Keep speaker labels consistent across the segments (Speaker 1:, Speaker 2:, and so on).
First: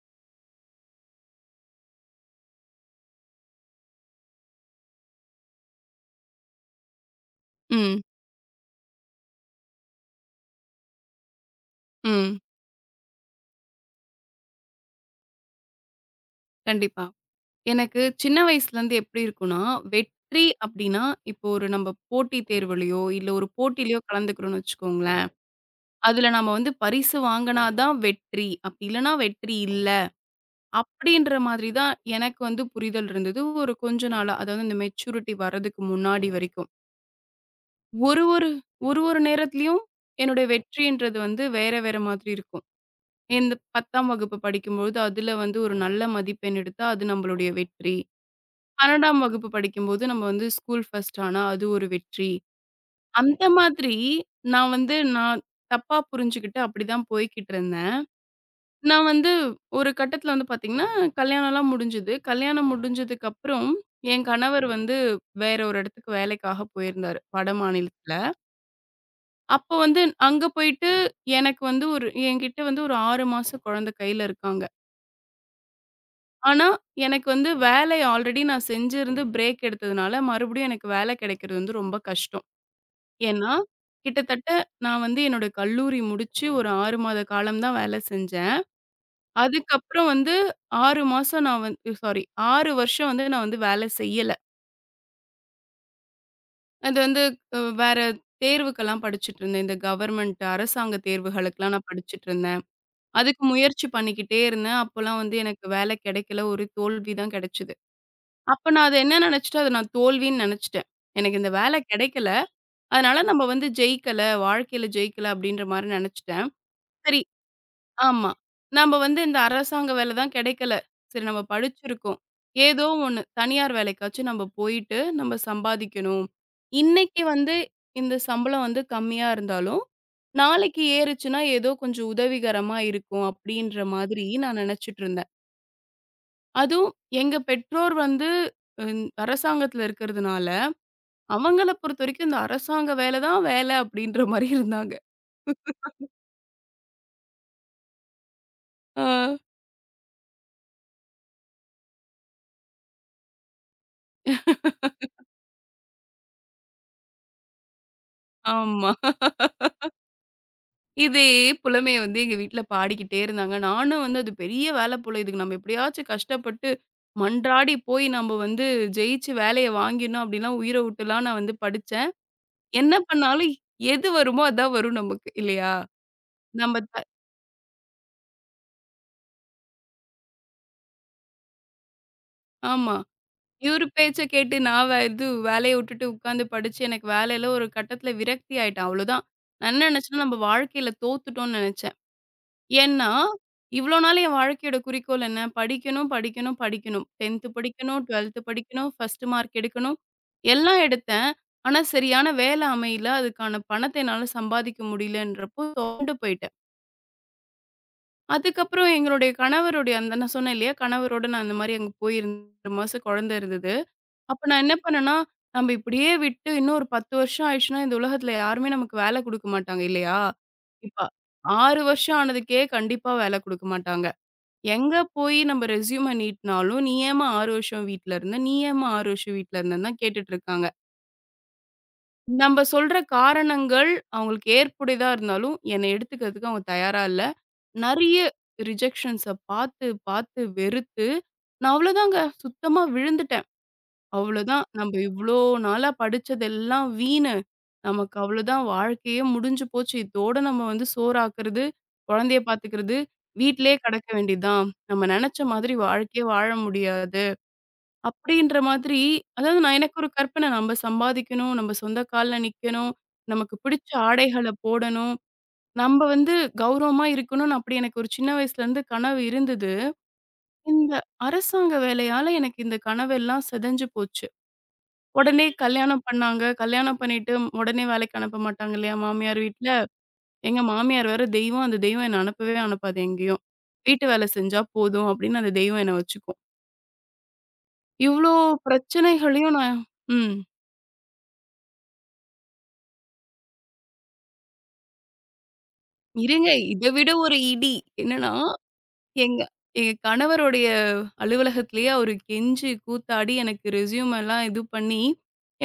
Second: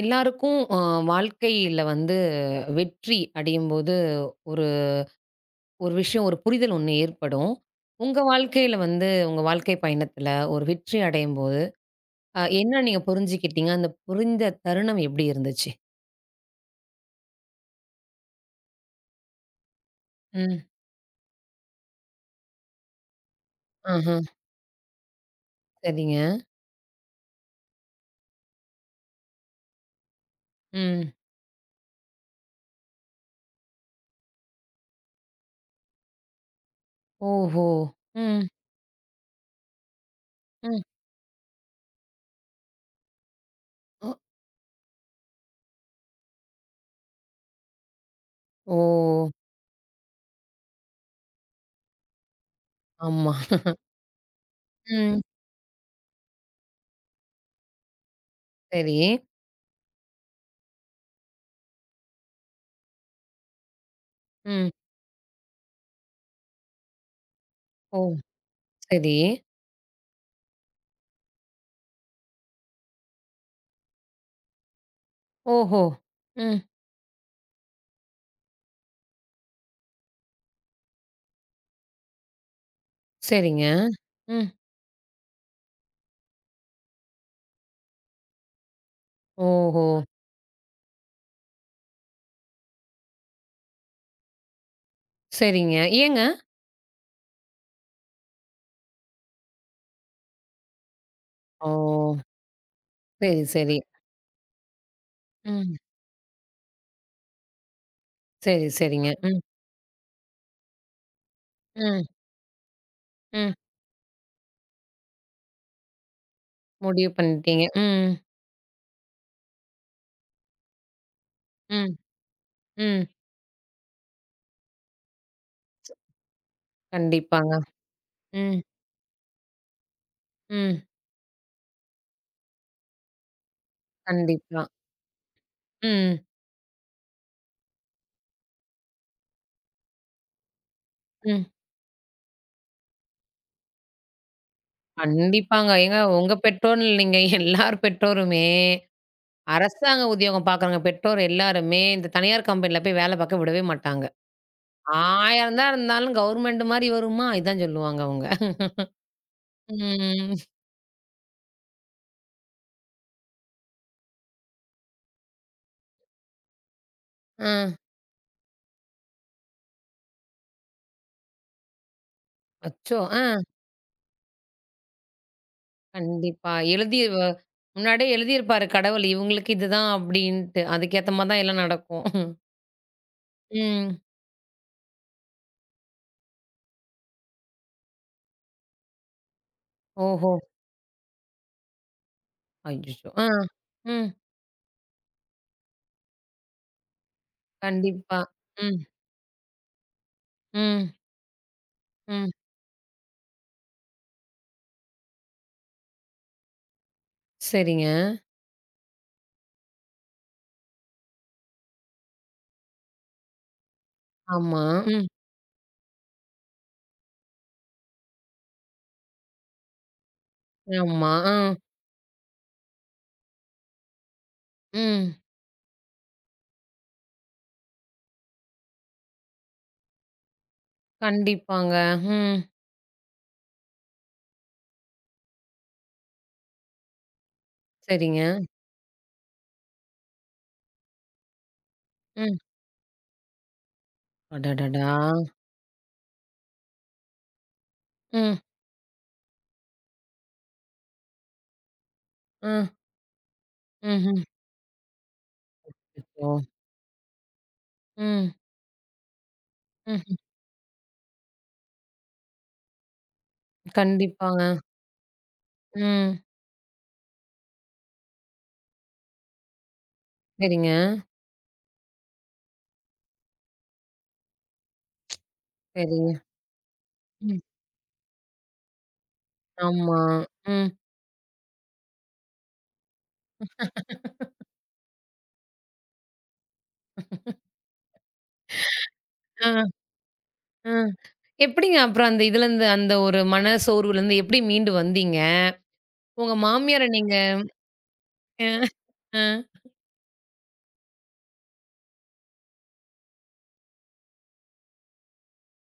Speaker 1: எல்லாருக்கும் வாழ்க்கையில வந்து வெற்றி அடையும்போது ஒரு ஒரு விஷயம், ஒரு புரிதல் ஒண்ணு ஏற்படும்.
Speaker 2: ம்,
Speaker 1: உங்க வாழ்க்கையில வந்து உங்க வாழ்க்கை பயணத்துல ஒரு வெற்றி அடையும்போது,
Speaker 2: ம்.
Speaker 1: என்ன நீங்க புரிஞ்சுக்கிட்டீங்க? அந்த புரிந்த தருணம் எப்படி இருந்துச்சு?
Speaker 2: கண்டிப்பா. எனக்கு சின்ன வயசுலேருந்து எப்டி இருக்கும்னா, வெற்றி
Speaker 1: ம்.
Speaker 2: அப்டின்னா, இப்போ ஒரு நம்ம போட்டித் தேர்வுலயோ, இல்ல ஒரு போட்டியிலயோ
Speaker 1: ஆஹா.
Speaker 2: கலந்துக்கிறோம்னு வச்சுக்கோங்களேன்.
Speaker 1: சரிங்க.
Speaker 2: அதுல நம்ம வந்து பரிசு வாங்குனா தான் வெற்றி. அப்டி இல்லன்னா வெற்றி இல்ல.
Speaker 1: ம்.
Speaker 2: அப்டின்ற மாதிரி தான் எனக்கு வந்து புரிதல் இருந்தது. ஒரு கொஞ்ச நாளா. அதாவது இந்த மெச்சூரிட்டி வர்றதுக்கு முன்னாடி வரைக்கும்.
Speaker 1: ஓஹோ!
Speaker 2: ஒரு
Speaker 1: ம்.
Speaker 2: ஒரு ஒரு ஒரு நேரத்துலயும் என்னுடைய
Speaker 1: ம்.
Speaker 2: வெற்றின்றது வந்து வேற வேற மாதிரி இருக்கும். இந்த 10ஆம்
Speaker 1: ஒ
Speaker 2: வகுப்பு படிக்கும்பொழுது, அதுல வந்து ஒரு நல்ல மதிப்பெண் எடுத்தா அது நம்மளுடைய வெற்றி.
Speaker 1: ஓ!
Speaker 2: 12ஆம் வகுப்பு படிக்கும்போது நம்ம வந்து ஸ்கூல் ஃபர்ஸ்ட் ஆனா அது ஒரு வெற்றி.
Speaker 1: ஆமா.
Speaker 2: அந்த மாதிரி நான் வந்து
Speaker 1: ம்.
Speaker 2: நான் தப்பா புரிஞ்சுகிட்டு அப்படிதான் போய்க்கிட்டு இருந்தேன்.
Speaker 1: சரி.
Speaker 2: நான் வந்து ஒரு கட்டத்தில வந்து பார்த்தீங்கன்னா, கல்யாணம்லாம் முடிஞ்சது. கல்யாணம் முடிஞ்சதுக்கப்புறம் என் கணவர்
Speaker 1: ம்.
Speaker 2: வந்து வேற ஒரு இடத்துக்கு வேலைக்காக போயிருந்தாரு, வட
Speaker 1: ஓ!
Speaker 2: மாநிலத்தில.
Speaker 1: சரி.
Speaker 2: அப்போ வந்து அங்க போயிட்டு எனக்கு வந்து ஒரு என்கிட்ட வந்து ஒரு 6 மாச குழந்தை கையில இருக்காங்க.
Speaker 1: ஓஹோ! ம்.
Speaker 2: ஆனா எனக்கு வந்து வேலை ஆல்ரெடி நான் செஞ்சிருந்து பிரேக் எடுத்ததுனால மறுபடியும் எனக்கு வேலை கிடைக்கிறது வந்து ரொம்ப கஷ்டம். ஏன்னா,
Speaker 1: சரிங்க. ம்.
Speaker 2: கிட்டத்தட்ட நான் வந்து என்னோட கல்லூரி முடிச்சு ஒரு 6 மாத காலம் தான் வேலை செஞ்சேன்.
Speaker 1: ஓஹோ!
Speaker 2: அதுக்கப்புறம் வந்து 6 மாசம் நான் வந்து சாரி 6 வருஷம் வந்து நான் வந்து வேலை செய்யல.
Speaker 1: சரிங்க. ஏங்க?
Speaker 2: அது வந்து வேற தேர்வுக்கெல்லாம் படிச்சுட்டுருந்தேன். இந்த கவர்மெண்ட் அரசாங்க
Speaker 1: ஓ!
Speaker 2: தேர்வுகளுக்கெல்லாம் நான் படிச்சுட்டுருந்தேன்.
Speaker 1: சரி,
Speaker 2: அதுக்கு
Speaker 1: சரி.
Speaker 2: முயற்சி பண்ணிக்கிட்டே இருந்தேன். அப்போலாம் வந்து எனக்கு
Speaker 1: ம்.
Speaker 2: வேலை கிடைக்கல. ஒரு தோல்வி தான் கிடைச்சது.
Speaker 1: சரி,
Speaker 2: அப்ப நான் அத
Speaker 1: சரிங்க.
Speaker 2: என்ன
Speaker 1: ம்.
Speaker 2: நினைச்சுட்டேன், அத நான் தோல்வின்னு நினைச்சுட்டேன். எனக்கு இந்த வேலை
Speaker 1: ம்,
Speaker 2: கிடைக்கல. அதனால நம்ம
Speaker 1: ம்.
Speaker 2: வந்து ஜெயிக்கல, வாழ்க்கையில ஜெயிக்கல அப்படின்ற மாரி நினைச்சுட்டேன்.
Speaker 1: முடிவு
Speaker 2: சரி.
Speaker 1: பண்ணிட்டீங்க. ம்,
Speaker 2: ஆமா. நம்ப வந்து இந்த அரசாங்க வேலை தான் கிடைக்கல. சரி நம்ம
Speaker 1: ம்,
Speaker 2: படிச்சிருக்கோம். ஏதோ
Speaker 1: ம்.
Speaker 2: ஒண்ணு தனியார் வேலைக்காச்சும் நம்ம போயிட்டு நம்ம சம்பாதிக்கணும். இன்னைக்கு
Speaker 1: கண்டிப்பாங்க.
Speaker 2: வந்து இந்த
Speaker 1: ம்,
Speaker 2: சம்பளம் வந்து கம்மியா இருந்தாலும்,
Speaker 1: ம்.
Speaker 2: நாளைக்கு ஏறுச்சுன்னா ஏதோ கொஞ்சம் உதவிகரமா இருக்கும் அப்படின்ற மாதிரி நான்
Speaker 1: கண்டிப்பா.
Speaker 2: நினைச்சுட்டு இருந்தேன்.
Speaker 1: ம்,
Speaker 2: அதுவும் எங்க பெற்றோர் வந்து ம் அரசாங்கத்துல இருக்கிறதுனால,
Speaker 1: ம்.
Speaker 2: அவங்கள பொறுத்தவரைக்கும் இந்த அரசாங்க வேலை தான் வேலை அப்படின்ற மாரி இருந்தாங்க.
Speaker 1: கண்டிப்பாங்க. ஏங்க உங்க பெற்றோர் இல்லைங்க. எல்லார் பெற்றோருமே
Speaker 2: ஆ.
Speaker 1: அரசாங்க உத்தியோகம் பார்க்குறவங்க பெற்றோர் எல்லாருமே இந்த தனியார் கம்பெனில போய் வேலை பார்க்க விடவே மாட்டாங்க. 1000 தான் இருந்தாலும் கவர்மெண்ட் மாரி வருமா? இதான் சொல்லுவாங்க அவங்க.
Speaker 2: ஆமா.
Speaker 1: ம்.
Speaker 2: இதே புலமைய வந்து எங்க வீட்ல பாடிக்கிட்டே இருந்தாங்க. நானும் வந்து அது பெரிய வேல போல. இதுக்கு நம்ம எப்படியாச்சும் கஷ்டப்பட்டு,
Speaker 1: ஆ.
Speaker 2: மன்றாடி போய் நம்ம வந்து ஜெயிச்சு வேலைய வாங்கிடணும் அப்படிலாம் உயிர விட்டுலாம் நான் வந்து படிச்சேன். என்ன
Speaker 1: அச்சோ! ஆ.
Speaker 2: பண்ணாலும் எது வருமோ அதான் வரும் நமக்கு இல்லையா?
Speaker 1: கண்டிப்பா.
Speaker 2: நம்ம த
Speaker 1: எழுதி வ முன்னாடியே எழுதியிருப்பாரு கடவுள். இவங்களுக்கு இதுதான் அப்படின்ட்டு. அதுக்கேத்த மாரி தான் எல்லாம் நடக்கும்.
Speaker 2: ஆமா. இவரு
Speaker 1: ம்.
Speaker 2: பேச்ச கேட்டு நான் வே இது வேலைய விட்டுட்டு உட்காந்து படிச்சு எனக்கு வேலையில ஒரு கட்டத்தில விரக்தி ஆயிட்டேன் அவ்வளோதான். நான் என்ன நெனச்சேன்னா
Speaker 1: ஓஹோ!
Speaker 2: நம்ம வாழ்க்கையில தோத்துட்டோம்னு நெனச்சேன். ஏன்னா,
Speaker 1: அய்யய்யோ! ஆ.
Speaker 2: இவ்வளோ
Speaker 1: ம்.
Speaker 2: நாள் என் வாழ்க்கையோட குறிக்கோள் என்ன? படிக்கணும், படிக்கணும், படிக்கணும். 10த் படிக்கணும்,
Speaker 1: கண்டிப்பா.
Speaker 2: 12த்
Speaker 1: ம்.
Speaker 2: படிக்கணும், ஃபர்ஸ்ட் மார்க் எடுக்கணும். எல்லாம்
Speaker 1: ம்.
Speaker 2: எடுத்தேன். ஆனா, சரியான
Speaker 1: ம்.
Speaker 2: வேலை அமையல. அதுக்கான பணத்த என்னால சம்பாதிக்க முடியலன்றப்போ துவண்டு போயிட்டேன்.
Speaker 1: சரிங்க.
Speaker 2: அதுக்கப்புறம் எங்களுடைய கணவருடைய அந்த நான் சொன்னேன் இல்லையா? கணவரோட நான் அந்த மாரி அங்க போயிருந்தேன். 2 மாசம் குழந்தை இருந்தது. அப்ப
Speaker 1: ஆமா.
Speaker 2: நான் என்ன
Speaker 1: ம்.
Speaker 2: பண்ணேன்னா, நம்ம இப்படியே விட்டு இன்னும் ஒரு 10 வருஷம் ஆயிடுச்சுன்னா, இந்த உலகத்துல யாருமே நமக்கு வேலை குடுக்க மாட்டாங்க இல்லையா? இப்ப
Speaker 1: ஆமா. ஆ.
Speaker 2: 6 வருஷம் ஆனதுக்கே கண்டிப்பா வேலை குடுக்க மாட்டாங்க. எங்க
Speaker 1: ம்.
Speaker 2: போய் நம்ம ரெஸ்யூம நீட்னாலும், "நீ ஏம்மா 6 வருஷம் வீட்ல இருந்த? நீ ஏம்மா 6 வருஷம் வீட்ல இருந்தன்னு?" தான் கேட்டுட்டு இருக்காங்க.
Speaker 1: கண்டிப்பாங்க. ம்.
Speaker 2: நம்ம சொல்ற காரணங்கள் அவங்களுக்கு ஏற்புடையதா இருந்தாலும், என்னை எடுத்துக்கிறதுக்கு அவங்க தயாரா இல்ல. நெறைய
Speaker 1: சரிங்க.
Speaker 2: ரிஜெக்ஷன்ஸ பார்த்து, பார்த்து வெறுத்து, நான் அவ்வளோதாங்க
Speaker 1: ம்.
Speaker 2: சுத்தமா விழுந்துட்டேன். அவ்வளோதான்.
Speaker 1: அடடடா!
Speaker 2: நம்ப இவ்ளோ நாளா படிச்சதெல்லாம் வீணு. நமக்கு
Speaker 1: ம்.
Speaker 2: அவ்வளோதான் வாழ்க்கையே முடிஞ்சு போச்சு. இதோட நம்ம வந்து சோறாக்குறது, குழந்தைய
Speaker 1: ஆ.
Speaker 2: பார்த்துக்கிறது, வீட்லயே கடக்க
Speaker 1: ம்ஹ்ம்.
Speaker 2: வேண்டியதுதான். நம்ம நெனச்ச மாதிரி வாழ்க்கைய
Speaker 1: அச்சச்சோ!
Speaker 2: வாழ முடியாது.
Speaker 1: ம்.
Speaker 2: அப்டின்ற மாதிரி அதாவது நான் எனக்கு ஒரு
Speaker 1: ம்ஹ்ம்.
Speaker 2: கற்பனை. நம்ப சம்பாதிக்கணும், நம்ப சொந்த கால்ல நிக்கணும், நமக்கு பிடிச்ச
Speaker 1: கண்டிப்பாங்க.
Speaker 2: ஆடைகள போடணும், நம்ப
Speaker 1: ம்.
Speaker 2: வந்து கௌரவமா இருக்கணும்னு அப்படி எனக்கு ஒரு சின்ன வயசுலேருந்து கனவு இருந்தது.
Speaker 1: சரிங்க.
Speaker 2: இந்த அரசாங்க வேலையால எனக்கு இந்த கனவெல்லாம் செதஞ்சு போச்சு. உடனே கல்யாணம்
Speaker 1: சரிங்க.
Speaker 2: பண்ணாங்க. கல்யாணம் பண்ணிட்டு
Speaker 1: ம்.
Speaker 2: உடனே வேலைக்கு அனுப்ப மாட்டாங்க இல்லையா? மாமியார் வீட்ல.
Speaker 1: ஆமா.
Speaker 2: எங்க
Speaker 1: ம்.
Speaker 2: மாமியார் வேற தெய்வம். அந்த தெய்வம் என்ன அனுப்பவே அனுப்பாது எங்கேயும். வீட்டு வேலை செஞ்சா போதும் அப்படின்னு அந்த தெய்வம் என்ன வச்சுக்கும். இவ்ளோ பிரச்சனைகளையும்
Speaker 1: ஆ.
Speaker 2: நான் ம்.
Speaker 1: ஆ. எப்படிங்க அப்புறம் அந்த இதுலருந்து, அந்த ஒரு மன சோர்வுலருந்து எப்படி மீண்டு வந்தீங்க? உங்க
Speaker 2: இருங்க. இத
Speaker 1: மாமியார
Speaker 2: விட
Speaker 1: நீங்க
Speaker 2: ஒரு இடி. என்னன்னா,
Speaker 1: அ, அ,
Speaker 2: எங்க எங்க கணவருடைய அலுவலகத்திலேயே அவரு கெஞ்சி கூத்தாடி எனக்கு ரெஸ்யூம் எல்லாம் இது பண்ணி,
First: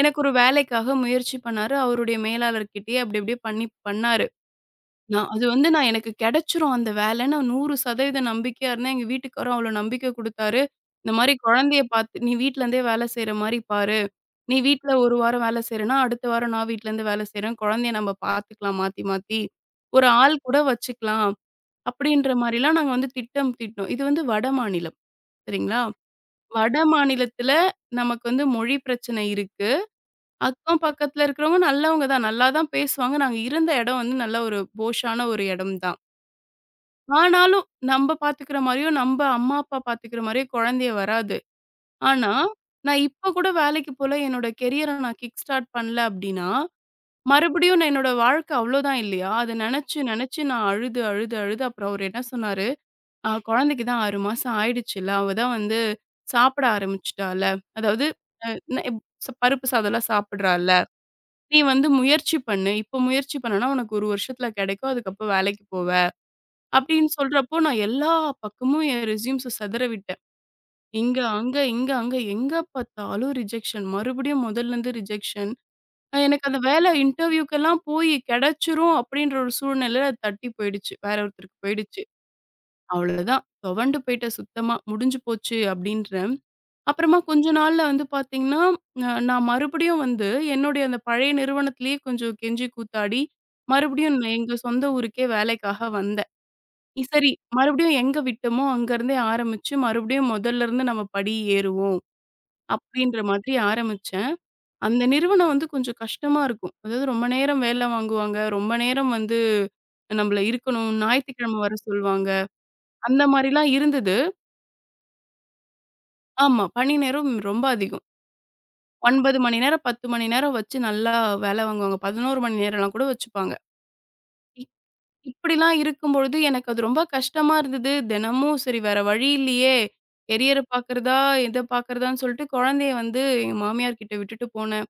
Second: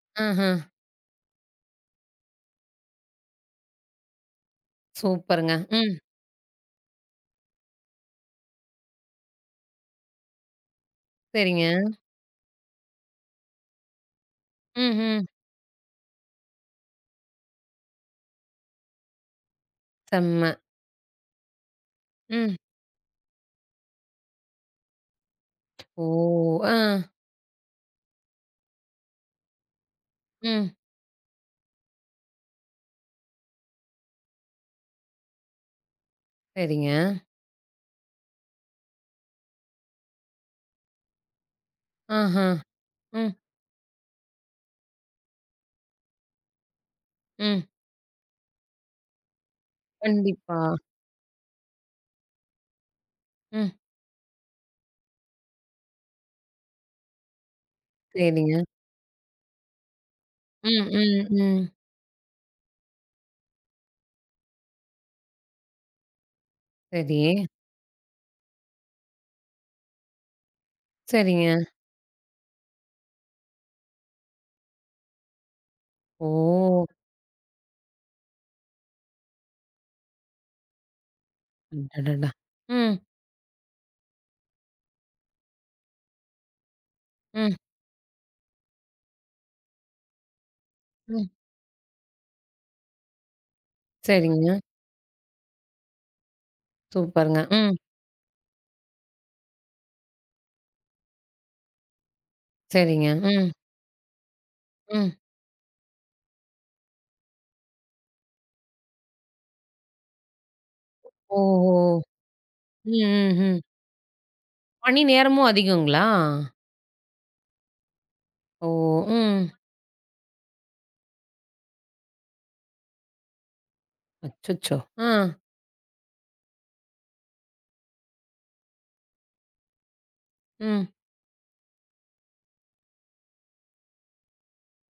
Speaker 2: எனக்கு ஒரு
Speaker 1: ஆஹா.
Speaker 2: வேலைக்காக முயற்சி பண்ணாரு. அவருடைய மேலாளர்கிட்டயே அப்படி இப்படியே பண்ணி பண்ணாரு. நான் அது
Speaker 1: சூப்பருங்க.
Speaker 2: வந்து நான்
Speaker 1: ம்.
Speaker 2: எனக்கு கிடைச்சுரும் அந்த வேலைன்னு 100% நம்பிக்கையா இருந்தேன். எங்க வீட்டுக்காரும் அவ்ளோ நம்பிக்கை குடுத்தாரு. இந்த மாரி
Speaker 1: சரிங்க.
Speaker 2: குழந்தைய பார்த்து "நீ வீட்லருந்தே வேலை செய்ற மாரி பாரு. நீ வீட்ல ஒரு
Speaker 1: ம்ஹ்ம்.
Speaker 2: வாரம் வேலை செய்றேன்னா, அடுத்த வாரம் நான் வீட்லருந்து வேலை செய்றேன். குழந்தைய நம்ம பார்த்துக்கலாம் மாத்தி மாத்தி. ஒரு ஆள்
Speaker 1: செம்ம.
Speaker 2: கூட வச்சுக்கலாம்." அப்படின்ற
Speaker 1: ம்.
Speaker 2: மாரிலாம் நாங்க வந்து திட்டம் தீட்டினோம். இது வந்து வடமாநிலம். சரிங்களா?
Speaker 1: ஓ! ஆ.
Speaker 2: வட மாநிலத்தில நமக்கு வந்து மொழி பிரச்சனை இருக்கு.
Speaker 1: ம்.
Speaker 2: அக்கம் பக்கத்துல இருக்கிறவங்க நல்லவங்க தான். நல்லா தான் பேசுவாங்க. நாங்க இருந்த இடம் வந்து நல்ல ஒரு போஷான ஒரு இடம் தான்.
Speaker 1: சரிங்க.
Speaker 2: ஆனாலும், நம்ப பாத்துக்கிற மாரியும், நம்ப அம்மா, அப்பா பாத்துக்கிற மாரியும் குழந்தைய வராது. ஆனா,
Speaker 1: ஆஹா.
Speaker 2: நான்
Speaker 1: ம்,
Speaker 2: இப்ப கூட வேலைக்கு போல என்னோட கெரியர நான் கிக் ஸ்டார்ட் பண்ணல அப்டின்னா,
Speaker 1: ம்.
Speaker 2: மறுபடியும் நான் என்னோட வாழ்க்கை அவ்ளோதான் இல்லையா? அத நெனச்சு, நெனச்சு
Speaker 1: கண்டிப்பா.
Speaker 2: நான் அழுது, அழுது, அழுது அப்புறம் அவரு என்ன சொன்னாரு,
Speaker 1: ம்.
Speaker 2: குழந்தைக்கு தான் 6 மாசம் ஆயிடுச்சுல்ல. அவ தான் வந்து சாப்பிட ஆரம்பிச்சுட்டால. அதாவது அ
Speaker 1: சரிங்க.
Speaker 2: ந இப் ச பருப்பு சாதம்லாம் சாப்பிடுறால்ல.
Speaker 1: ம், ம்,
Speaker 2: நீ
Speaker 1: ம்.
Speaker 2: வந்து முயற்சி பண்ணு. இப்ப முயற்சி பண்ணனா, உனக்கு 1 வருஷத்துல கெடைக்கும். அதுக்கப்புறம் வேலைக்கு போவ." அப்படின்னு
Speaker 1: சரி.
Speaker 2: சொல்றப்போ, நான் எல்லா பக்கமும் என் ரெஸ்யூம்ஸ சிதற விட்டேன். இங்க,
Speaker 1: சரிங்க.
Speaker 2: அங்க, இங்க, அங்க எங்க பார்த்தாலும் ரிஜெக்ஷன். மறுபடியும் முதல்லருந்து ரிஜெக்ஷன். எனக்கு அந்த
Speaker 1: ஓ!
Speaker 2: வேலை இன்டர்வியூக்கெல்லாம் போய் கிடைச்சிரும் அப்படின்ற ஒரு சூழ்நிலையில அது தட்டி போயிடுச்சு. வேற ஒருத்தருக்கு போயிடுச்சு.
Speaker 1: அடடடா! ம்,
Speaker 2: அவ்வளோதான். துவண்டு போயிட்டேன் சுத்தமா. முடிஞ்சு போச்சு அப்படின்றேன். அப்புறமா கொஞ்ச
Speaker 1: ம்,
Speaker 2: நாள்ல வந்து பார்த்தீங்கன்னா, நான் மறுபடியும் வந்து என்னுடைய அந்த
Speaker 1: ம்.
Speaker 2: பழைய நிறுவனத்திலேயே கொஞ்சம் கெஞ்சி கூத்தாடி, மறுபடியும் நான்
Speaker 1: சரிங்க.
Speaker 2: எங்க சொந்த ஊருக்கே வேலைக்காக வந்தேன். சரி.
Speaker 1: சூப்பருங்க. ம்.
Speaker 2: மறுபடியும் எங்க விட்டோமோ, அங்கருந்தே ஆரம்பிச்சு, மறுபடியும் முதல்லருந்து நம்ம படி ஏறுவோம்.
Speaker 1: சரிங்க.
Speaker 2: அப்படின்ற
Speaker 1: ம்,
Speaker 2: மாதிரி ஆரம்பிச்சேன். அந்த
Speaker 1: ம்.
Speaker 2: நிறுவனம் வந்து கொஞ்சம் கஷ்டமா இருக்கும். அதாவது ரொம்ப நேரம் வேலை வாங்குவாங்க. ரொம்ப நேரம் வந்து நம்மள இருக்கணும். ஞாயித்துக்கிழமை
Speaker 1: ஓஹோ!
Speaker 2: வர சொல்வாங்க.
Speaker 1: ம்,
Speaker 2: அந்த
Speaker 1: ம், ம்.
Speaker 2: மாரிலாம் இருந்தது.
Speaker 1: பணி நேரமும் அதிகங்களா?
Speaker 2: ஆமா. பணி நேரம் ரொம்ப அதிகம்.
Speaker 1: ஓ!
Speaker 2: 9
Speaker 1: ம்.
Speaker 2: மணி நேரம், 10 மணி நேரம் வச்சு நல்லா வேலை வாங்குவாங்க. 11 மணி நேரம்லாம் கூட வச்சுப்பாங்க.
Speaker 1: அச்சச்சோ! ஆ,
Speaker 2: இப்படிலாம் இருக்கும்பொழுது எனக்கு அது ரொம்ப கஷ்டமா இருந்தது. தினமும் சரி வேற வழி இல்லையே! கெரியர
Speaker 1: ம்.
Speaker 2: பார்க்குறதா, இத பார்க்குறதான்னு சொல்லிட்டு குழந்தைய வந்து எங்க மாமியார் கிட்ட விட்டுட்டு போனேன்.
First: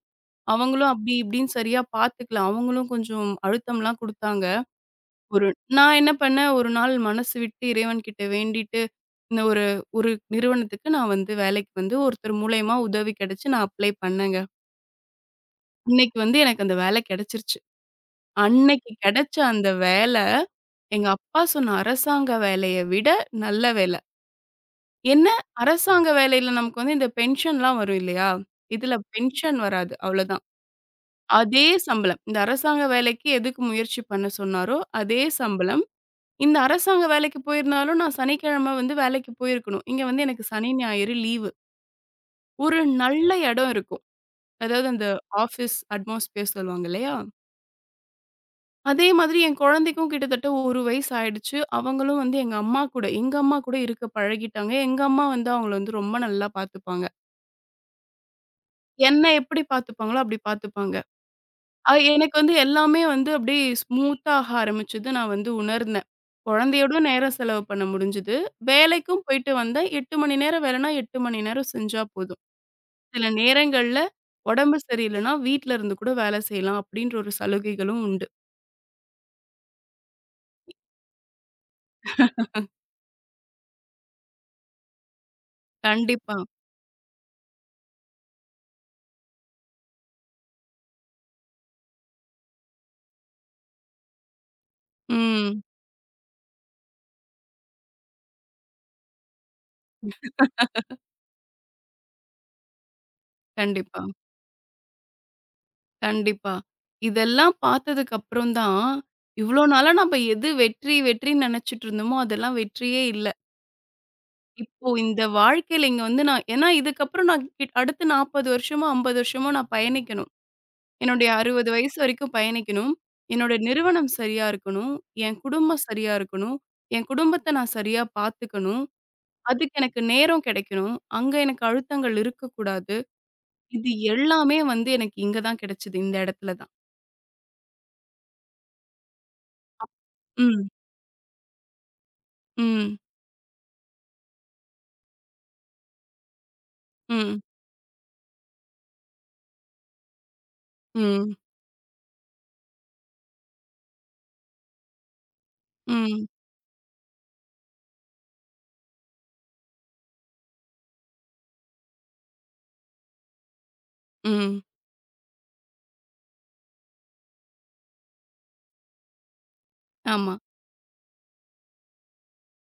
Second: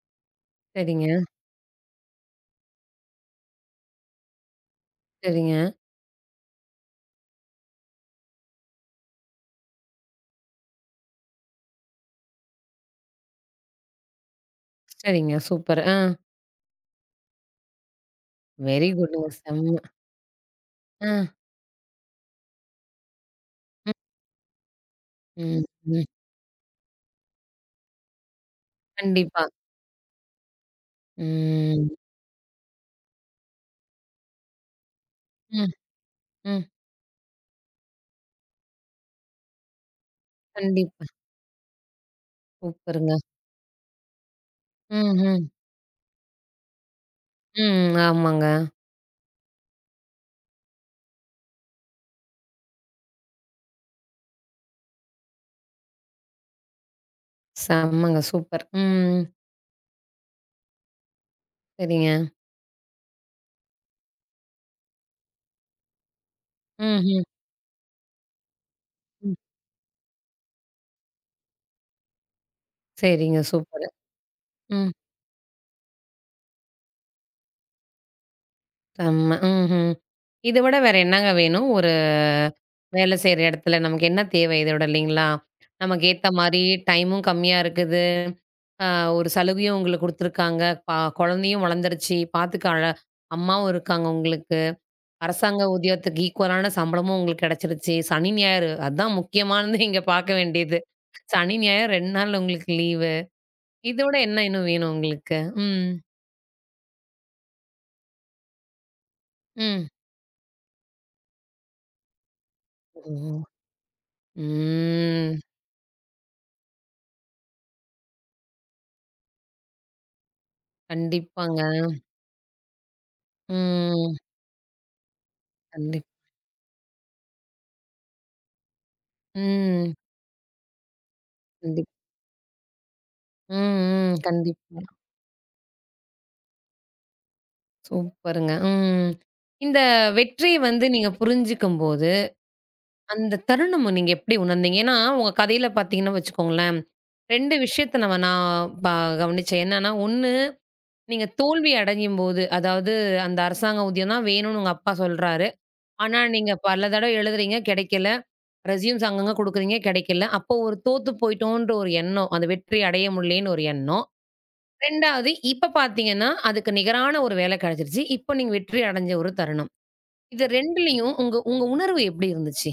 Speaker 2: அவங்களும்
Speaker 1: சரிங்க,
Speaker 2: அப்படி இப்படின்னு சரியா பார்த்துக்கல. அவங்களும் கொஞ்சம் அழுத்தம்லாம் குடுத்தாங்க. ஒரு
Speaker 1: சரிங்க,
Speaker 2: நான் என்ன பண்ணேன், ஒரு நாள் மனசு விட்டு இறைவன்கிட்ட வேண்டிட்டு, இந்த ஒரு ஒரு நிறுவனத்துக்கு நான் வந்து வேலைக்கு வந்து ஒருத்தர் மூலியமா உதவி கிடைச்சு நான் அப்ளை பண்ணேங்க.
Speaker 1: சரிங்க. சூப்பர். ஆ.
Speaker 2: இன்னைக்கு வந்து எனக்கு அந்த வேலை கிடைச்சிருச்சு.
Speaker 1: வெரி
Speaker 2: அன்னைக்கு
Speaker 1: குட்ங்க.
Speaker 2: கிடைச்ச அந்த
Speaker 1: செம்ம.
Speaker 2: வேல எங்க
Speaker 1: ஆ,
Speaker 2: அப்பா சொன்ன அரசாங்க வேலைய விட நல்ல
Speaker 1: ம்,
Speaker 2: வேலை. என்ன
Speaker 1: ம், ம்.
Speaker 2: அரசாங்க வேலையில நமக்கு வந்து இந்த பென்ஷன்லாம் வரும் இல்லையா? இதுல
Speaker 1: கண்டிப்பா.
Speaker 2: பென்ஷன் வராது அவ்வளோதான். அதே
Speaker 1: ம்,
Speaker 2: சம்பளம். இந்த அரசாங்க வேலைக்கு எதுக்கு முயற்சி பண்ண சொன்னாரோ, அதே
Speaker 1: ம்,
Speaker 2: சம்பளம். இந்த
Speaker 1: ம்.
Speaker 2: அரசாங்க வேலைக்கு போயிருந்தாலும் நான் சனிக்கிழமை வந்து வேலைக்கு போயிருக்கணும். இங்க வந்து எனக்கு சனி,
Speaker 1: கண்டிப்பா.
Speaker 2: ஞாயிறு லீவு. ஒரு
Speaker 1: சூப்பருங்க.
Speaker 2: நல்ல இடம் இருக்கும். அதாவது அந்த
Speaker 1: ம், ம்,
Speaker 2: ஆஃபீஸ் அட்மாஸ்பியர் சொல்லுவாங்க இல்லையா?
Speaker 1: ம். ஆமாங்க.
Speaker 2: அதே மாதிரி என் குழந்தைக்கும் கிட்டத்தட்ட 1 வயசு ஆயிடுச்சு. அவங்களும் வந்து எங்க அம்மா கூட எங்க அம்மா கூட இருக்க பழகிட்டாங்க. எங்க அம்மா வந்து அவங்கள வந்து ரொம்ப நல்லா பார்த்துப்பாங்க.
Speaker 1: செம்மங்க. சூப்பர். ம்.
Speaker 2: என்ன எப்படி பார்த்துப்பாங்களோ அப்படி பார்த்துப்பாங்க.
Speaker 1: சரிங்க.
Speaker 2: எனக்கு வந்து எல்லாமே வந்து அப்படியே ஸ்மூத்தா ஆக ஆரம்பிச்சது நான் வந்து உணர்ந்தேன். குழந்தையோட
Speaker 1: ம், ம்,
Speaker 2: நேரம் செலவு பண்ண முடிஞ்சது. வேலைக்கும்
Speaker 1: ம்.
Speaker 2: போயிட்டு வந்தேன். 8 மணி நேரம் வேலைனா 8 மணி நேரம் செஞ்சா போதும். சில
Speaker 1: சரிங்க. சூப்பரு.
Speaker 2: நேரங்கள்ல உடம்பு
Speaker 1: ம்.
Speaker 2: சரியில்லைன்னா வீட்ல இருந்து கூட வேலை செய்யலாம் அப்படின்ற ஒரு சலுகைகளும் உண்டு.
Speaker 1: செம்ம. ம்ஹ்ம். இத விட வேற என்னங்க வேணும்? ஒரு வேலை செய்ற இடத்துல நமக்கு என்ன தேவை இத விட இல்லைங்களா? நமக்கு ஏத்த
Speaker 2: கண்டிப்பா.
Speaker 1: மாரி டைமும் கம்மியா இருக்குது. அ ஒரு சலுகையும் உங்களுக்கு குடுத்துருக்காங்க. பா குழந்தையும் வளர்ந்துருச்சு. பாத்துக்க அழ அம்மாவும் இருக்காங்க உங்களுக்கு.
Speaker 2: ம்.
Speaker 1: அரசாங்க ஊதியத்துக்கு ஈக்குவலான சம்பளமும் உங்களுக்கு கிடைச்சிருச்சு. சனி, ஞாயிறு அதான் முக்கியமானது இங்க பாக்க வேண்டியது. சனி, ஞாயிறு 2 நாள் உங்களுக்கு லீவு. இத
Speaker 2: கண்டிப்பா.
Speaker 1: விட என்ன இன்னும் வேணும் உங்களுக்கு? ம்.
Speaker 2: கண்டிப்பா. இதெல்லாம் பார்த்ததுக்கு அப்புறம் தான், இவ்ளோ
Speaker 1: ம்.
Speaker 2: நாளா நம்ம எது வெற்றி வெற்றின்னு நெனச்சுட்டு இருந்தோமோ, அதெல்லாம் வெற்றியே இல்ல.
Speaker 1: ஓ!
Speaker 2: இப்போ இந்த
Speaker 1: ம்.
Speaker 2: வாழ்க்கையில இங்க வந்து நான் ஏன்னா இதுக்கப்புறம் நான் அடுத்து 40 வருஷமோ, 50 வருஷமோ நான் பயணிக்கணும். என்னுடைய
Speaker 1: கண்டிப்பாங்க.
Speaker 2: 60 வயசு வரைக்கும் பயணிக்கணும். என்னோட நிறுவனம்
Speaker 1: ம்.
Speaker 2: சரியா இருக்கணும். என் குடும்பம்
Speaker 1: கண்டிப்
Speaker 2: சரியா இருக்கணும். என் குடும்பத்த நான் சரியா பார்த்துக்கணும். அதுக்கு
Speaker 1: ம்.
Speaker 2: எனக்கு நேரம் கெடைக்கணும். அங்க எனக்கு
Speaker 1: கண்டிப்
Speaker 2: அழுத்தங்கள் இருக்கக்கூடாது. இது
Speaker 1: ம், ம்.
Speaker 2: எல்லாமே
Speaker 1: கண்டிப்பா.
Speaker 2: வந்து எனக்கு இங்க தான் கெடைச்சது. இந்த இடத்துல தான்.
Speaker 1: சூப்பருங்க. ம். இந்த வெற்றிய
Speaker 2: ம்.
Speaker 1: வந்து நீங்க புரிஞ்சுக்கும்போது,
Speaker 2: ம்.
Speaker 1: அந்த தருணம் நீங்க எப்படி உணர்ந்தீங்க? ஏன்னா, உங்க கதையில பார்த்தீங்கன்னா வச்சுக்கோங்களேன்,
Speaker 2: ம்.
Speaker 1: 2 விஷயத்த நான் கவனிச்சேன். என்னன்னா, 1 நீங்க
Speaker 2: ம்.
Speaker 1: தோல்வி அடையும்போது, அதாவது அந்த அரசாங்க ஊதியம் தான் வேணும்னு உங்க அப்பா சொல்றாரு. ஆனா,
Speaker 2: ம்.
Speaker 1: நீங்க பல தடவ எழுதுறீங்க கிடைக்கல. ரெஸ்யூம்ஸ் அங்கங்க குடுக்குறீங்க கிடைக்கல. அப்போ ஒரு தோத்து போயிட்டோன்ற ஒரு எண்ணம். அந்த வெற்றி அடைய முடியலேன்னு ஒரு எண்ணம்.
Speaker 2: ம்.
Speaker 1: 2வது இப்ப பார்த்தீங்கன்னா, அதுக்கு நிகரான ஒரு வேலை கிடைச்சிருச்சு. இப்ப நீங்க வெற்றி அடைஞ்ச ஒரு தருணம்.
Speaker 2: ஆமா.
Speaker 1: இது 2லயும் உங்க உங்க உணர்வு எப்படி இருந்துச்சு?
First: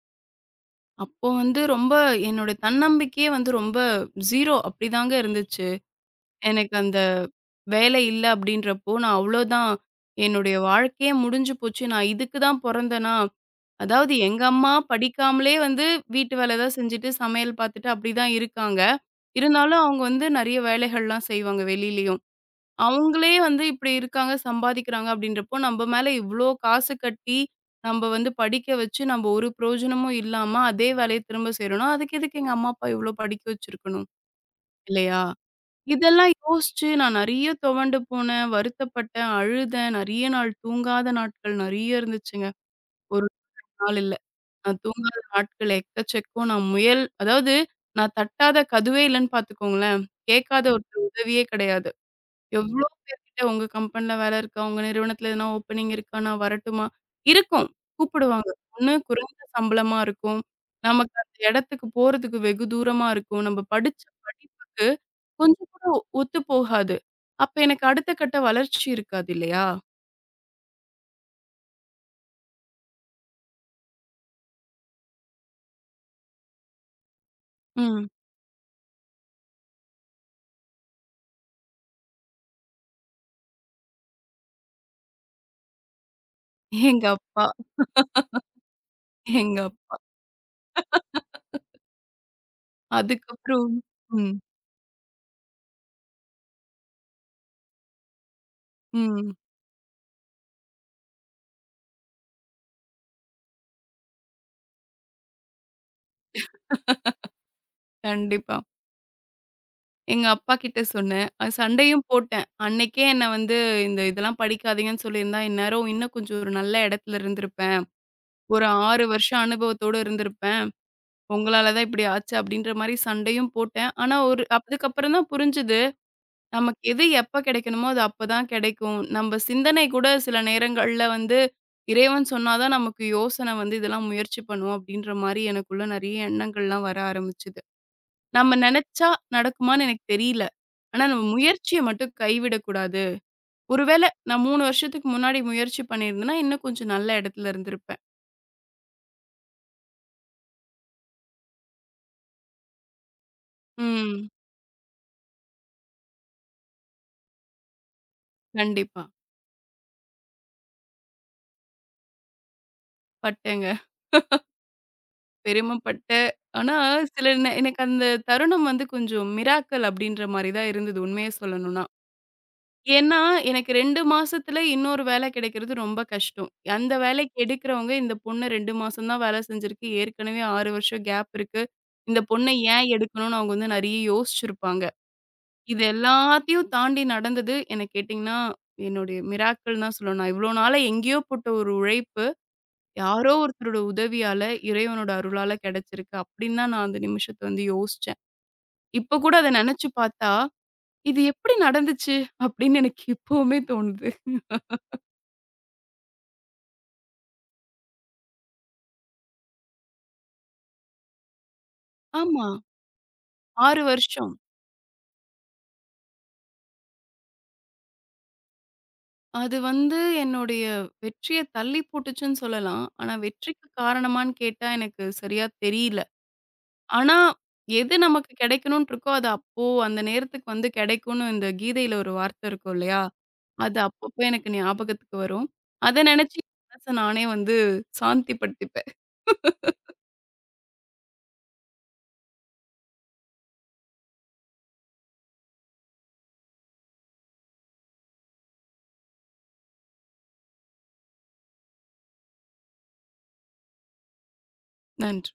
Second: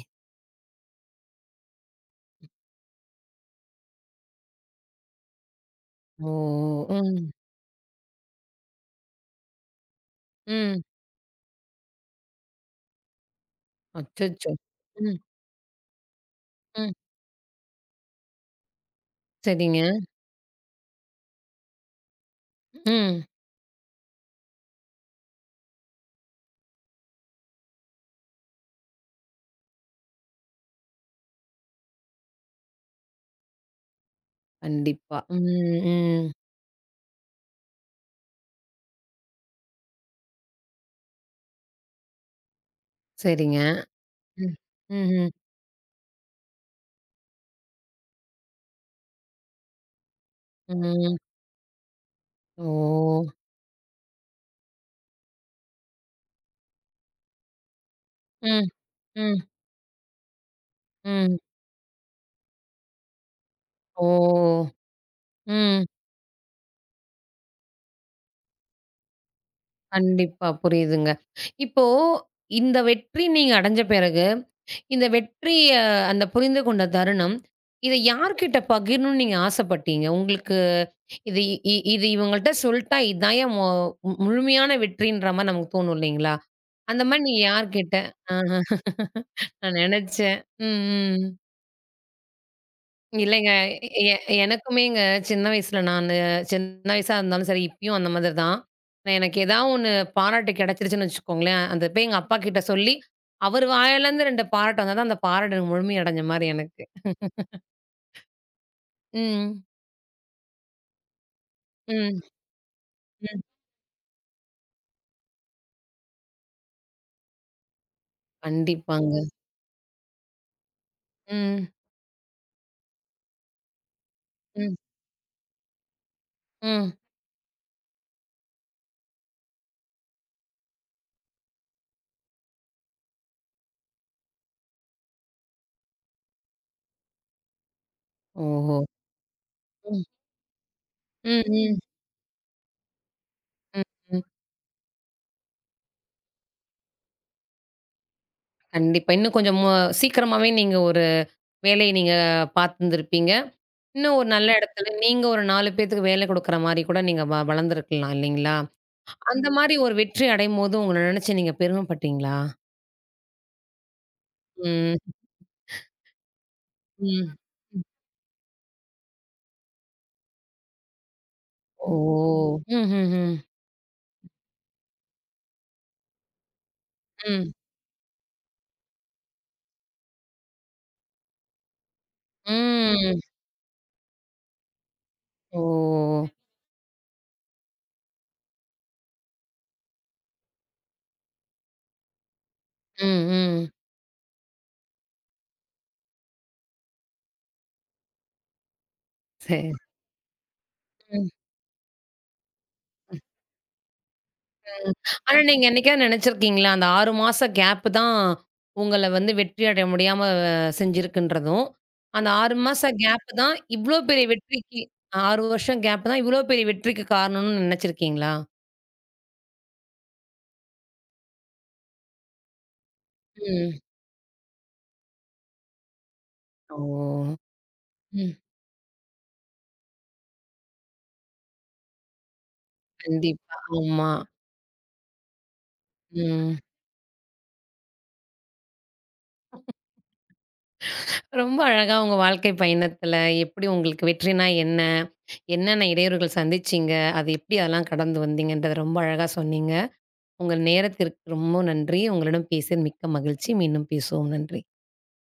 Speaker 2: அப்போ வந்து ரொம்ப என்னோட தன்னம்பிக்கையே வந்து ரொம்ப 0 அப்படிதாங்க இருந்துச்சு.
Speaker 1: ஓ!
Speaker 2: எனக்கு அந்த
Speaker 1: ம்,
Speaker 2: வேலை இல்ல அப்படின்றப்போ, நான் அவ்வளோதான் என்னுடைய
Speaker 1: ம்.
Speaker 2: வாழ்க்கையே முடிஞ்சு போச்சு. நான் இதுக்கு தான் பொறந்தேனா? அதாவது எங்க
Speaker 1: அச்சச்சோ!
Speaker 2: அம்மா
Speaker 1: ம்,
Speaker 2: படிக்காமலே வந்து வீட்டு வேலை தான்
Speaker 1: ம்.
Speaker 2: செஞ்சுட்டு, சமையல் பார்த்துட்டு அப்படிதான் இருக்காங்க.
Speaker 1: சரிங்க.
Speaker 2: இருந்தாலும் அவங்க வந்து நெறைய வேலைகள்லாம் செய்வாங்க வெளிலயும்.
Speaker 1: ம்.
Speaker 2: அவங்களே வந்து இப்படி இருக்காங்க, சம்பாதிக்கிறாங்க அப்படின்றப்போ, நம்ப மேல இவ்ளோ காசு கட்டி, நம்ப வந்து படிக்க வச்சு, நம்ப ஒரு பிரயோஜனமும் இல்லாம, அதே வேலைய திரும்ப செய்றோம்னா, அதுக்கு எதுக்கு எங்க அம்மா, அப்பா இவ்ளோ படிக்க வச்சிருக்கணும்?
Speaker 1: கண்டிப்பா.
Speaker 2: இல்லையா?
Speaker 1: ம், ம்.
Speaker 2: இதெல்லாம் யோசிச்சு நான் நெறைய துவண்டு போனேன், வருத்தப்பட்டேன், அழுதேன். நெறைய நாள் தூங்காத நாட்கள் நெறைய இருந்துச்சுங்க. ஒரு
Speaker 1: சரிங்க.
Speaker 2: நாள் இல்ல.
Speaker 1: ம்,
Speaker 2: நான் தூங்காத
Speaker 1: ம்ஹ்ம்.
Speaker 2: நாட்கள் எக்கச்சக்கம். நான் முயல் அதாவது நான் தட்டாத கதுவே இல்லன்னு பார்த்துக்கோங்களேன். கேட்காத ஒருத்தர்
Speaker 1: ம்.
Speaker 2: உதவியே கிடையாது. எவ்ளோ
Speaker 1: ஓ!
Speaker 2: பேர்கிட்ட உங்க கம்பெனில வேலை இருக்கா? உங்க நிறுவனத்துல எதுனா ஓப்பனிங் இருக்கா? நான் வரட்டுமா? இருக்கும். கூப்பிடுவாங்க.
Speaker 1: ம்,
Speaker 2: ஒண்ணு
Speaker 1: ம்,
Speaker 2: குறைந்த சம்பளமா இருக்கும். நமக்கு
Speaker 1: ம்.
Speaker 2: அந்த இடத்துக்கு போறதுக்கு வெகு தூரமா இருக்கும். நம்ம படிச்ச
Speaker 1: ஓ!
Speaker 2: படிப்புக்கு கொஞ்சம்
Speaker 1: ம்.
Speaker 2: கூட ஒத்து போகாது. அப்ப எனக்கு அடுத்த கட்ட வளர்ச்சி இருக்காது இல்லையா?
Speaker 1: கண்டிப்பா. புரியுதுங்க. இப்போ இந்த வெற்றி நீங்க அடைஞ்ச பிறகு இந்த வெற்றிய அந்த புரிந்து கொண்ட தருணம், இத
Speaker 2: ம்.
Speaker 1: யார்கிட்ட பகிரணும்னு நீங்க ஆசைப்பட்டீங்க? உங்களுக்கு இது இவங்கள்ட்ட சொல்ட்டா இதான்யா மு- முழுமையான வெற்றின்ற மாரி நமக்கு தோணும் இல்லைங்களா? அந்த
Speaker 2: எங்க
Speaker 1: மாரி நீங்க
Speaker 2: அப்பா,
Speaker 1: யார்கிட்ட? ஆஹ
Speaker 2: எங்க
Speaker 1: நான்
Speaker 2: அப்
Speaker 1: நெனச்சேன். ம், ம். இல்லைங்க.
Speaker 2: அதுக்கப்புறம்
Speaker 1: எ எ-
Speaker 2: ம்,
Speaker 1: எனக்குமேங்க சின்ன வயசுல சின்ன வயசா இருந்தாலும் சரி, இப்பயும் அந்த மாதிரி தான். நான்
Speaker 2: ம்.
Speaker 1: எனக்கு ஏதாவது ஒண்ணு பாராட்டு கிடைச்சிருச்சுன்னு வச்சுக்கோங்களேன், அத போய் எங்க அப்பா கிட்ட சொல்லி, அவரு வாயிலேருந்து 2 பாராட்டு வந்தா தான் அந்த பாராட்டு எனக்கு முழுமை அடைஞ்ச மாரி எனக்கு.
Speaker 2: கண்டிப்பா.
Speaker 1: ம்.
Speaker 2: எங்க அப்பா கிட்ட சொன்னேன். அது சண்டையும்
Speaker 1: ம்.
Speaker 2: போட்டேன். அன்னைக்கே என்ன
Speaker 1: ம்.
Speaker 2: வந்து இந்த இதெல்லாம் படிக்காதீங்கன்னு சொல்லியிருந்தா, இந்நேரம் இன்னும் கொஞ்சம் ஒரு நல்ல இடத்துல இருந்திருப்பேன். ஒரு 6
Speaker 1: கண்டிப்பாங்க.
Speaker 2: வருஷம் அனுபவத்தோட இருந்திருப்பேன். உங்களால
Speaker 1: ம்.
Speaker 2: தான் இப்படி ஆச்சு அப்படின்ற மாரி சண்டையும் போட்டேன். ஆனா ஒரு
Speaker 1: ம்.
Speaker 2: அதுக்கப்புறம் தான் புரிஞ்சுது. நமக்கு
Speaker 1: ம்.
Speaker 2: எது எப்ப கிடைக்கணுமோ, அது அப்பதான் கிடைக்கும். நம்ம சிந்தனை கூட சில நேரங்கள்ல வந்து இறைவன் சொன்னா தான் நமக்கு யோசனை வந்து இதெல்லாம் முயற்சி பண்ணும் அப்படின்ற மாரி எனக்குள்ள நெறைய எண்ணங்கள்லாம் வர ஆரம்பிச்சுது. நம்ம
Speaker 1: ஓஹோ!
Speaker 2: நெனச்சா நடக்குமான்னு
Speaker 1: ம்.
Speaker 2: எனக்கு தெரியல. ஆனா நம்ம
Speaker 1: ம். ம்.
Speaker 2: முயற்சிய மட்டும் கைவிடக்கூடாது.
Speaker 1: ம்.
Speaker 2: ஒருவேள
Speaker 1: ம்.
Speaker 2: நான் 3 வருஷத்துக்கு முன்னாடி முயற்சி பண்ணியிருந்தேன்னா, இன்னும் கொஞ்சம் நல்ல இடத்துல இருந்திருப்பேன்.
Speaker 1: கண்டிப்பா. இன்னும் கொஞ்சம் மு சீக்கிரமாவே நீங்க ஒரு வேலைய நீங்க பார்த்திருந்திருப்பீங்க. இன்னும் ஒரு
Speaker 2: ம்.
Speaker 1: நல்ல இடத்துல, நீங்க ஒரு 4 பேத்துக்கு வேலை குடுக்குற மாரி கூட நீங்க வளர்ந்திருக்கலாம் இல்லைங்களா?
Speaker 2: கண்டிப்பா.
Speaker 1: அந்த மாரி ஒரு வெற்றி அடையும்போது உங்கள நினைச்சு நீங்க பெருமைப்பட்டீங்களா?
Speaker 2: பட்டேங்க.
Speaker 1: ம்,
Speaker 2: பெருமப்பட்டு. ஆனா சில
Speaker 1: ம்.
Speaker 2: நே எனக்கு அந்த தருணம் வந்து கொஞ்சம் மிராக்கிள் அப்படின்ற மாரி தான் இருந்தது உண்மைய சொல்லணும்னா.
Speaker 1: ஓ!
Speaker 2: ஏன்னா,
Speaker 1: ம்ஹ்ஹ்ம்.
Speaker 2: எனக்கு 2 மாசத்துல இன்னொரு வேல கிடைக்கிறது ரொம்ப கஷ்டம். அந்த வேலைக்கு
Speaker 1: ம்,
Speaker 2: எடுக்கிறவங்க, இந்த பொண்ணு 2 மாசம் தான் வேல செஞ்சிருக்கு. ஏற்கனவே 6 வருஷம் கேப் இருக்கு. இந்த பொண்ண ஏன்
Speaker 1: ம்.
Speaker 2: எடுக்கணும்னு அவங்க வந்து நெறைய யோசிச்சிருப்பாங்க.
Speaker 1: ஓ!
Speaker 2: இது எல்லாத்தையும் தாண்டி நடந்தது என்ன கேட்டீங்கன்னா, என்னுடைய மிராக்கிள் தான் சொல்லணும். நான் இவ்ளோ நாளா எங்கேயோ போட்ட ஒரு உழைப்பு,
Speaker 1: ம்,
Speaker 2: யாரோ
Speaker 1: ம்.
Speaker 2: ஒருத்தரோட உதவியால, இறைவனோட அருளால கிடைச்சிருக்கு அப்படின்னு தான் நான் அந்த நிமிஷத்த வந்து யோசிச்சேன். இப்ப கூட அத
Speaker 1: சரி.
Speaker 2: நெனச்சு பார்த்தா, இது
Speaker 1: ம்.
Speaker 2: எப்படி நடந்துச்சு? அப்படின்னு எனக்கு இப்பவுமே தோணுது.
Speaker 1: ம். ஆனா நீங்க என்னைக்காவது நெனச்சிருக்கீங்களா? அந்த 6 மாச கேப் தான் உங்கள வந்து வெற்றி அடைய முடியாம செஞ்சிருக்குன்றதும், அந்த
Speaker 2: ஆமா.
Speaker 1: 6 மாச கேப் தான்
Speaker 2: 6
Speaker 1: இவ்ளோ பெரிய
Speaker 2: வருஷம்.
Speaker 1: வெற்றிக்கு 6 வருஷம் கேப் தான் இவ்ளோ பெரிய வெற்றிக்கு காரணம்னு நெனச்சிருக்கீங்களா?
Speaker 2: அது வந்து என்னுடைய வெற்றிய தள்ளி போட்டுச்சுன்னு சொல்லலாம். ஆனா வெற்றிக்கு
Speaker 1: ம்.
Speaker 2: காரணமான்னு கேட்டா எனக்கு சரியா தெரியல. ஆனா
Speaker 1: ஓ!
Speaker 2: எது நமக்கு
Speaker 1: ம்.
Speaker 2: கிடைக்கணும்னு இருக்கோ, அது அப்போ அந்த நேரத்துக்கு வந்து கிடைக்கும்னு இந்த கீதையில ஒரு வார்த்தை இருக்கும் இல்லையா?
Speaker 1: கண்டிப்பா.
Speaker 2: அது
Speaker 1: ஆமா.
Speaker 2: அப்பப்போ எனக்கு ஞாபகத்துக்கு வரும். அத நினைச்சு
Speaker 1: ம்.
Speaker 2: மனச நானே வந்து சாந்தி படுத்திப்பேன்.
Speaker 1: ரொம்ப அழகா உங்க வாழ்க்கை பயணத்துல எப்படி உங்களுக்கு வெற்றினா என்ன? என்னென்ன இடையூறுகள் சந்திச்சீங்க? அது எப்படி அதெல்லாம் கடந்து வந்தீங்கன்றத ரொம்ப அழகா சொன்னீங்க. உங்கள் நேரத்திற்கு ரொம்ப நன்றி. உங்களிடம் பேசியது மிக்க மகிழ்ச்சி. மீண்டும் பேசுவோம். நன்றி.
Speaker 2: நன்றி.